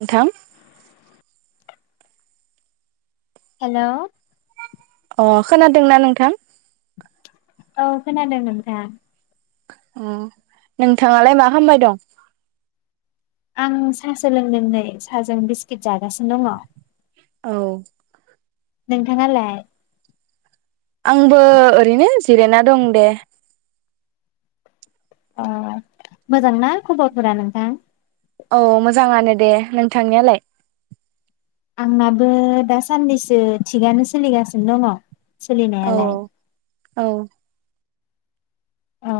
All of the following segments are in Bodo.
नोंथां हेल' अ खोनादोंना नोंथां औ खोनादों नोंथां अ नोंथाङालाय मा खालामबाय दं आं साहा सोलोंदों नै साहाजों बिस्किट जागासिनो दङ औ नोंथाङालाय आंबो ओरैनो जिरायना दं दे। अ मोजांना खबरफोरा नोंथां औ मोजाङानो दे नोंथांनायालाय? आंनाबो दासान्नैसो थिगानो सोलिगासिनो दङ। औ सोलिनायालाय औ औ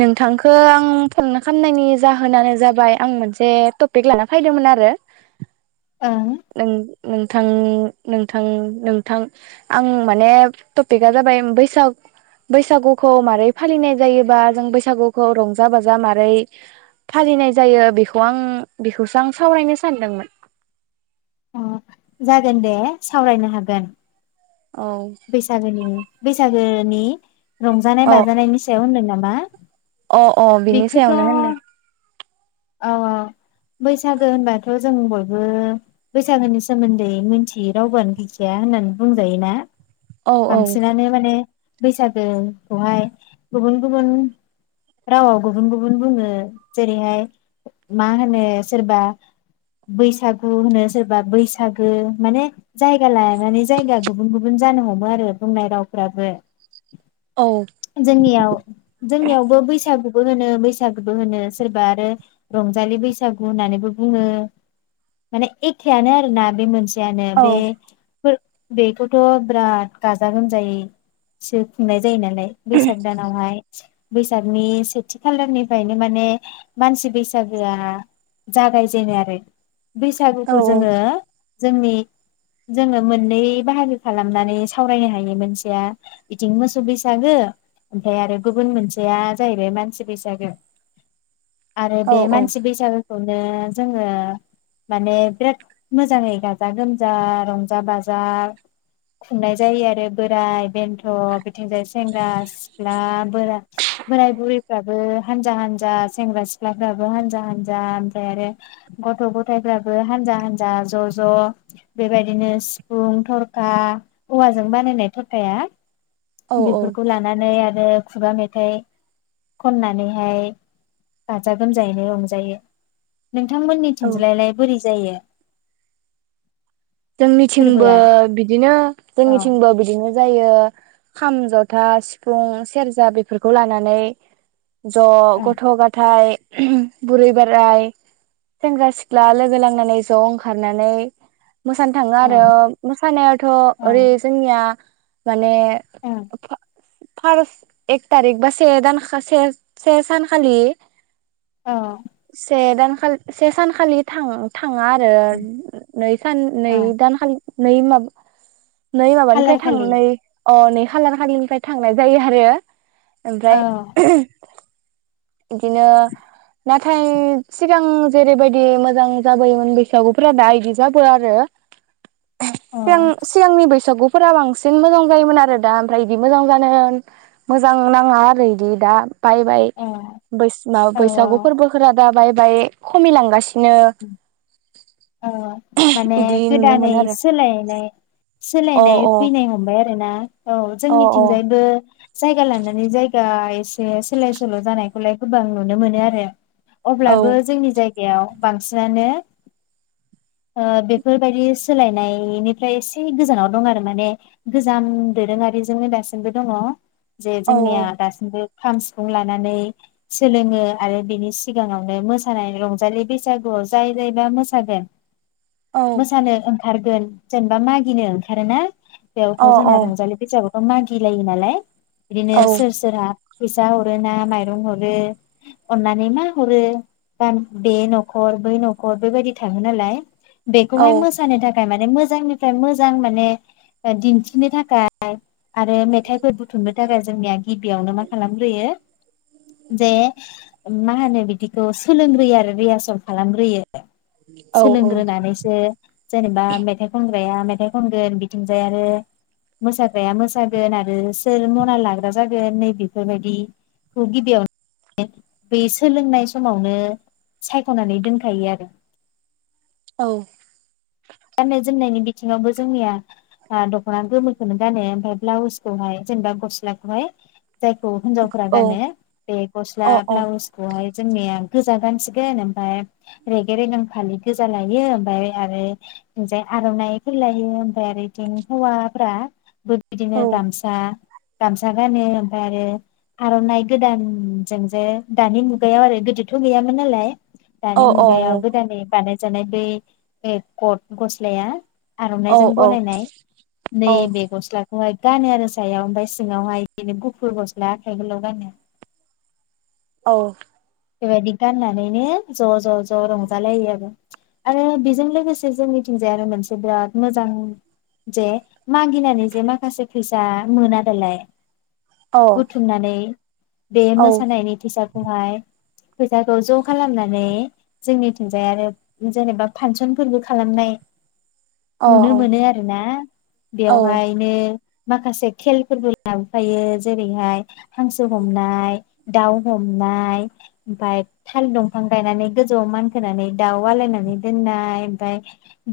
नोंथांखो आं फन खालामनायनि जाहोनानो जाबाय आं मोनसे टपिक लाना फैदोंमोन आरो ओं नों नोंथां नोंथां नोंथां आं माने टपिकआ जाबाय बैसाग बैसागुखौ मारै फालिनाय जायोबा जों बैसागुखौ रंजा बाजा माबारै फालिनाय जायो बेखौ आं बेखौसो आं सावरायनो सानदोंमोन। अ जागोन दे सावरायनो हागोन। औ बैसागोनि बैसागो नि रंजानाय औ बाजानायनि सायाव होनदों नामा? मा अ अ बिनि सायावनो होनदों। औ औ बैसागो होनबाथ' जों बयबो बैसागोनि सोमोन्दै मिथियै रावबोआानो गैखाया होननानै बुंजायो ना। औ औ बांसिनानो माने। बैसागोखौहाय गुबुन गुबुन रावाव गुबुन गुबुन बुङो जेरैहाय मा होनो सोरबा बैसागु होनो सोरबा बैसागो माने जायगा लानानै जायगा गुबुन गुबुन। जानो हमो आरो बुंनाय रावफ्राबो। औ जोंनियाव जोंनियावबो बैसागु होनो बैसागु होनो सोरबा आरो रंजालि बैसागु होननानैबो बुङो माने एखेआनो आरोना बे मोनसे सेयानो औ बे बेखौथ' बिराद गाजा गोमजायैसो खुंनाय जायो नालाय बैसाग दानावहाय बैसागनि सेथि खालारनिफ्रायनो माने मानसि बैसागोआ जागायजेनो आरो बैसागुखौ जोङो जोंनि जोङो मोननै बाहागो खालामनानै सावरायनो हायो मोनसेया बिथिं मोसौ बैसागो ओमफ्राय आरो गुबुन मोनसेया जाहैबाय मानसि बैसागो आरो औ बे मानसि औ बैसागो खौनो जोङो माने बिराद मोजाङै गाजा गोमजा रंजा बाजा खुंनाय जायो आरो बोराय बेन्थ' बेथिंजाय सेंग्रा सिख्ला बोरा बोराय बुरैफ्राबो हानजा हानजा सेंग्रा सिख्लाफ्राबो हानजा हानजा ओमफ्राय आरो गथ' गथायफ्राबो हानजा हानजा ज' ज' बेबायदिनो सिफुं थर औवाजों बानायनाय थरखाया औ बेफोरखौ लानानै आरो खुगा मेथाइ खननानैहाय गाजा गोमजायैनो रंजायो। नोंथांमोननि औ थिंज्लायलाय बोरै? जायो। जोंनिथिंबो फोरबोआ बिदि बिदिनो औ जोंनिथिंबो बिदिनो जायो खाम जथा सिफुं सेरजा बेफोरखौ लानानै ज' औ गथ' गथाय बुरै बोराय सेंग्रा सिख्ला लोगो लांनानै ज' ओंखारनानै मोसानो थाङो ओ आरो मोसानायाथ' ओ ओरै जोंनिया माने ओ [unintelligible] फार्स एक तारिक बा से दानबा से-से सानखालि औ से दान खालि से सानखालि थांङो था थाङा आरो ओ नै सान नै दानलि नै माबा नै माबानिफ्राय खालार खालि थांनानै ओ नै खालार खालिनिफ्राय थांनाय जायो आरो औ ओमफ्राय [unintelligible] बिदिनो नाथाय सिगां जेरैबायदि मोजां जाबोयोमोन बैसागुफोरा दा इदि जाबो आ आरो [unintelligible] औ सिगां सिगांनि बैसागु फोरा बांसिन मोजां जायोमोन आरो दा ओमफ्राय इदि मोजां जानो मोजां नाङा आरो इदि दा बायबाय औ बै माबा बैसागु औ फोरबोफोरा दा बाय बाय खमिलांगासिनो उम ओ माने इदि नुनो गोदानै मोनो आरो सोलायनाय अ सोलायनाय अ फैनाय हमबाय आरो ना औ जोंनिथिंजायबो जायगा लानानै जायगा एसे सोलाय सोल' जानायखौलाय गोबां नुनो मोनो आरो अब्लाबो जोंनि जायगायाव बेयाव बांसिनानो ओ बेफोरबायदि सोलायनायनिफ्राय एसे गोजानाव दं आरो माने गोजाम दोरोङारिजोंनो दासिमबो दङ जे जोंनिया दासिमबो खाम सिफुं लानानै सोलोङो आरो बिनि सिगाङावनो मोसानाय रंजालि बैसागुआव जाय जायबा मोसागोन मोसानो ओंखारगोन जेनेबा मागिनो ओंखारोना बेयावथ' जोंना रंजालि बैसागु ओ मागि लायो नालाय बिदिनो सोर सोरहा फैसा हरो ना माइरं हरो अननानै मा हरो बा बे न'खर बै न'खर बेबायदि थाङो नालाय बेखौहाय मोसानो थाखाय मा ने मोजांनिफ्राय मोजां माने ओ दिन्थिनो थाखाय आरो मेथाइफोर बुथुमनो थाखाय जोंनिया गिबियावनो मा खालामग्रोयो जे मा होनो बिदिखौ सोलोंग्रोयो आरो रिहासल खालामग्रोयो औ औ ग्रो नानैसो जेनेबा मेथाइ खन ग्राया मेथाइ खनगोन बिथिंजाय आरो मोसाग्राया मोसागोन आरो सोर मना लाग्रा जागोन नै बेफोरबायदिखौ गिबियावनो बै सोलोंनाय समावनो सायख'नानै दोनखायो आरो औ गाननाय जोमनायनि बिथिङावबो जोंनिया आ दख'ना गोमोखौनो गानो ओमफ्राय ब्लाउसखौहाय जेनेबा गस्लाखौहाय जायखौ हिनजावफोरा गानो बे गस्ला ब्लाउसखौहाय जोंनिया गोजा गानसिगोन ओमफाय रेगे रिगां फालि गोजा लायो ओमफ्राय आरो जाय आर'नाइफोर लायो ओमफ्राय आरो इथिं हौवाफोरा बिदिनो गामसा गामसा गानो ओमफ्राय आरो आर'नाइ गोदानजों जे दानि मुगायाव आरो गोदोथ' गैयामोन नालाय दानि मुगाया गोदानै बानाय जानाय बै ए कट गस्लाया आर'नाइजों बनायनाय नै बे गस्ला गानो आरो सायाव ओमफ्राय सिङावहाय बिनो गुफुर गस्ला आखाइ गोलाव गानो औ बेबायदि गाननानैनो ज' ज' ज' रंजालायो आरो आरो बेजों लोगोसे जोंनिथिंजाय आरो मोनसे बिराद मोजां जे मागिनानै जे माखासे फैसा मोना दालाय बुथुमनानै बे मोसानायनि टिचार माय फैसाखौ ज' खालामनानै जोंनि थिनजाय आरो जेनेबा फांसनफोरबो खालामनाय नुनो मोनो आरो ना बेयावहायनो माखासे खेलफोरबो लाबोफायो जेरैहाय हांसो हमनाय दाउ हमनाय ओमफाय थाल दंफां गायनानै गोजौआव मानखोनानै दाउ आलायनानै दोननाय ओमफाय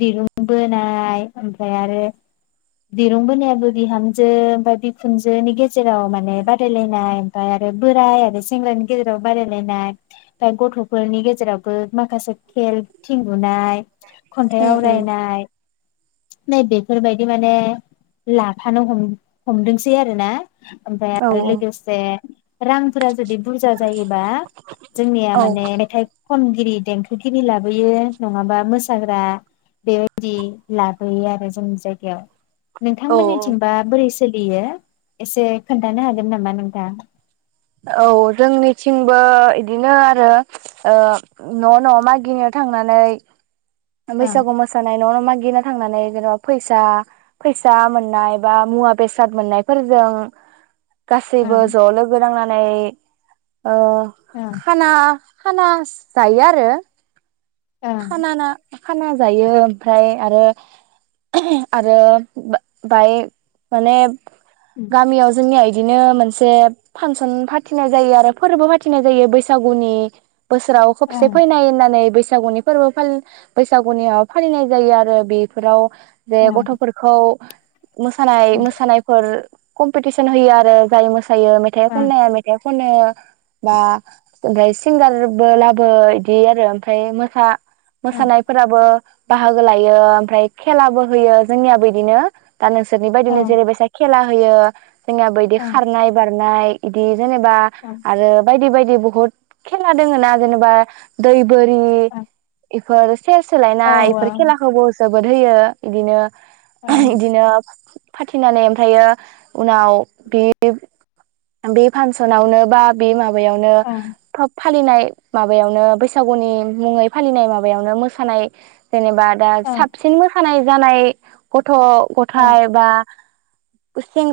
दिरुं बोनाय ओमफ्राय आरो दिरुं बोनायाबो बिहामजो ओमफाय बिखुनजोनि गेजेराव माने बादायलायनाय ओमफाय आरो बोराय आरो सेंग्रानि गेजेराव बादाय लायनाय फाय गथ'फोरनि गेजेरावबो माखासे खेल थिं बुनाय खन्थाइ आवरायनाय नै बेफोरबायदि माने लाफानो हम हमदोंसै आरो ना ओमफाय औ आरो लोगोसे रांफोरा जुदि बुरजा जायोबा जोंनिया माने मेथाइ खनगिरि देंखोगिरि लाबोयो नङाबा मोसाग्रा बेबायदि लाबोयो आरो जोंनि जायगायाव औ नोंथांमोननिथिंबा बोरै सो सोलियो एसे खोन्थानो हागोन नामा नोंथां औ जोंनिथिंबो इदिनो आरो ओ न' न' मागिनो थांनानै ओं बैसागु मोसानाय नङा मागि मागिनो थांनानै जेन'बा फैसा फैसा मोननाय बा मुवा बेसाद मोननायफोरजों गासैबो ओं ज' लोगो नांना नै ओ खाना खाना जायो आरो ओं खाना ना खाना जायो ओमफ्राय आरो आरो बा बाय माने गामियाव जोंनिआय बिदिनो मोनसे फांसन फाथिनाय जायो आरो फोरबो फाथिनाय जायो बैसागुनि बोसोराव खोबसे ओं फैनाय होननानै बै जागोननि फोरबो फालि बैसागुनियाव फालिनाय जायो आरो बेफोराव जे ओं गथ'फोरखौ मोसानाय मोसानायफोर कमपिटिसन होयो आरो गावनिनो थायो मेथाइ ओं खननाया मेथाइ खनो बा ओमफ्राय सिंगारबो लाबो इदि आरो ओमफ्राय मोसा ओं मोसानाय फोराबो बाहागो लायो ओमफ्राय खेलाबो होयो जोंनियाबो बिदिनो दा नोंसोरनि बायदिनो ओं जेरै बायसा खेला होयो जोंहा बायदि ओं खारनाय बारनाय इदि जेनेबा ओं आरो बायदि बायदि ओ बुहुत खेला दङ ना जेनेबा दै बोरि ओं एफोर सेयार औ सोलायनाय इफोर खेलाखौबो जोबोद होयो बिदिनो ओं इदिनो फाथिनानै ओमफ्रायो उनाव बे बे फांसनावनो बा बे माबा यावनो ओं था फालिनाय माबायावनो बैसागुनि मुङै फालिनाय माबायावनो मोसानाय जेनेबा दा ओं साबसिन मोसानाय जानाय गथ' औ गथाय बा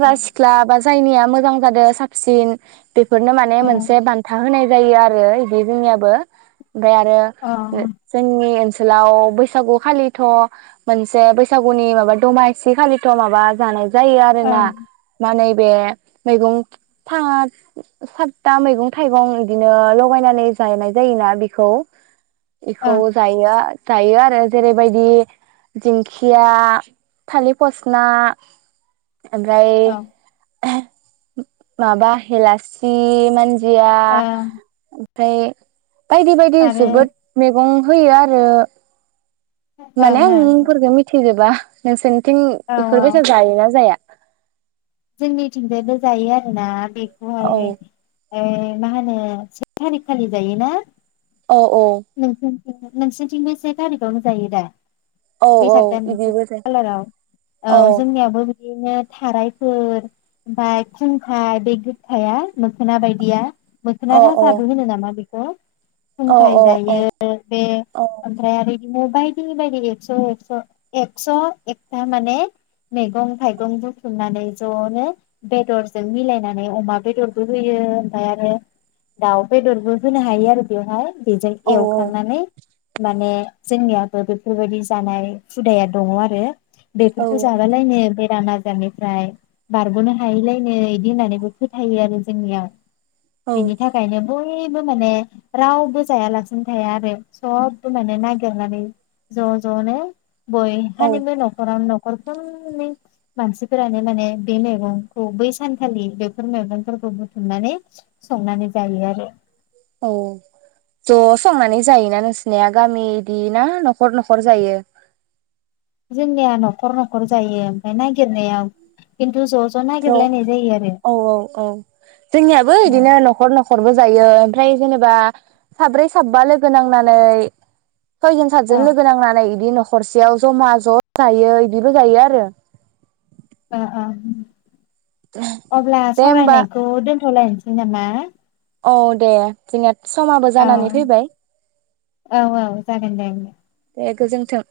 औ सिख्ला बा जायनिया मोजां जादों साबसिन बेफोरनो माने औ मोनसे बान्था होनाय जायो आरो बिदि जोंनियाबो ओमफाय आरो औ जोंनि ओनसोलाव बैसागु खालिथ' मोनसे बैसागुनि माबा दमासि खालिथ' माबा जानाय जायो आरोना ओं माने बे मैगं सात सातथा मैगं थाइगं बिदिनो लगायनानै जानाय जायोना बेखौ इखौ जायो जायो आरो जेरैबायदि दिंखिया थालिर फसना ओमफ्राय माबा हेलासि मान जिया ओमफ्राय बायदि बायदि आरो जोबोद मैगं होयो आरो ओं माने आं ओं मुंफोरखौ मिथि जोबो बा नोंसोन बथिं औ इफोरबायसा जायोना जाया जोंनिथिंजायनो जायो आरोना बे औ ए मा होनो से थारिगखालि जायोना औ अ नोंसोरथिंबो सेथारिगावनो जायो दा औ औ बैसाग दाननि सेथि बिदिबो जायो खालाराव औ जोंनियाबो बिदिनो थाराय फोर ओमफाय खुंखा बे गोखा मोखोना बायदिया मोखोना औ औ राजाबो होनो नामा बे ओ औ खुनथाय औ जायो बे औ ओमफ्राय आरो ओ बायदि बायदि एकस' एकस' एकस' एकथा माने मैगं थाइगं बुथुमनानै ज'नो बेदरजों मिलायनानै अमा बेदरबो होयो ओमफाय आरो दाउ बेदरबो होनो हायो आरो बेवहाय जायो औ एवखानानै माने जोंनियाबो बेफोरबायदि जानाय हुदाया दङ आरो बेफोरखौ औ जाबालायनो [unintelligible] जानिफ्राय बारग'नो हायैलायनो इदि होननानैबो फोथायो आरो जोंनियाव औ बेनि थाखायनो बयबो माने रावबो जायालासिनो थाया आरो सबबो माने नागिरनानै ज' ज'नो बय औ हानिबो न'खरावनो अरखोमनि मानसिफोरानो माने बे मैगंखौ बै सानखालि बेफोर मैगंफोरखौ बुथुमनानै संनानै जायो आरो औ ज' संनानै जायोना नोंसिनिया गामि इदि ना न'खर न'खर जायो जोंनिया न'खर न'खर जायो ओमफाय नागिरनाया खिन्थु ज' ज' थोर नागिरलायनाय जायो आरो औ औ औ औ जोंनियाबो औ बिदिनो न'खर न'खरबो जायो‌ ओमफ्राय जेनेबा साब्रै साबा लोगो नांनानै सयजन औ सातजन लोगो नांनानै बिदि न'ख हरसेयाव ज'मा ज' जायो बिदिबो जायो आरो ओ ओं अब्ला दे होमबा सावरायनायखौ दोनथ'लायनोसै [unintelligible] औ दे थिंआ समाबो औ जानानै फैबाय औ जागोन दे दे गोजोन्थों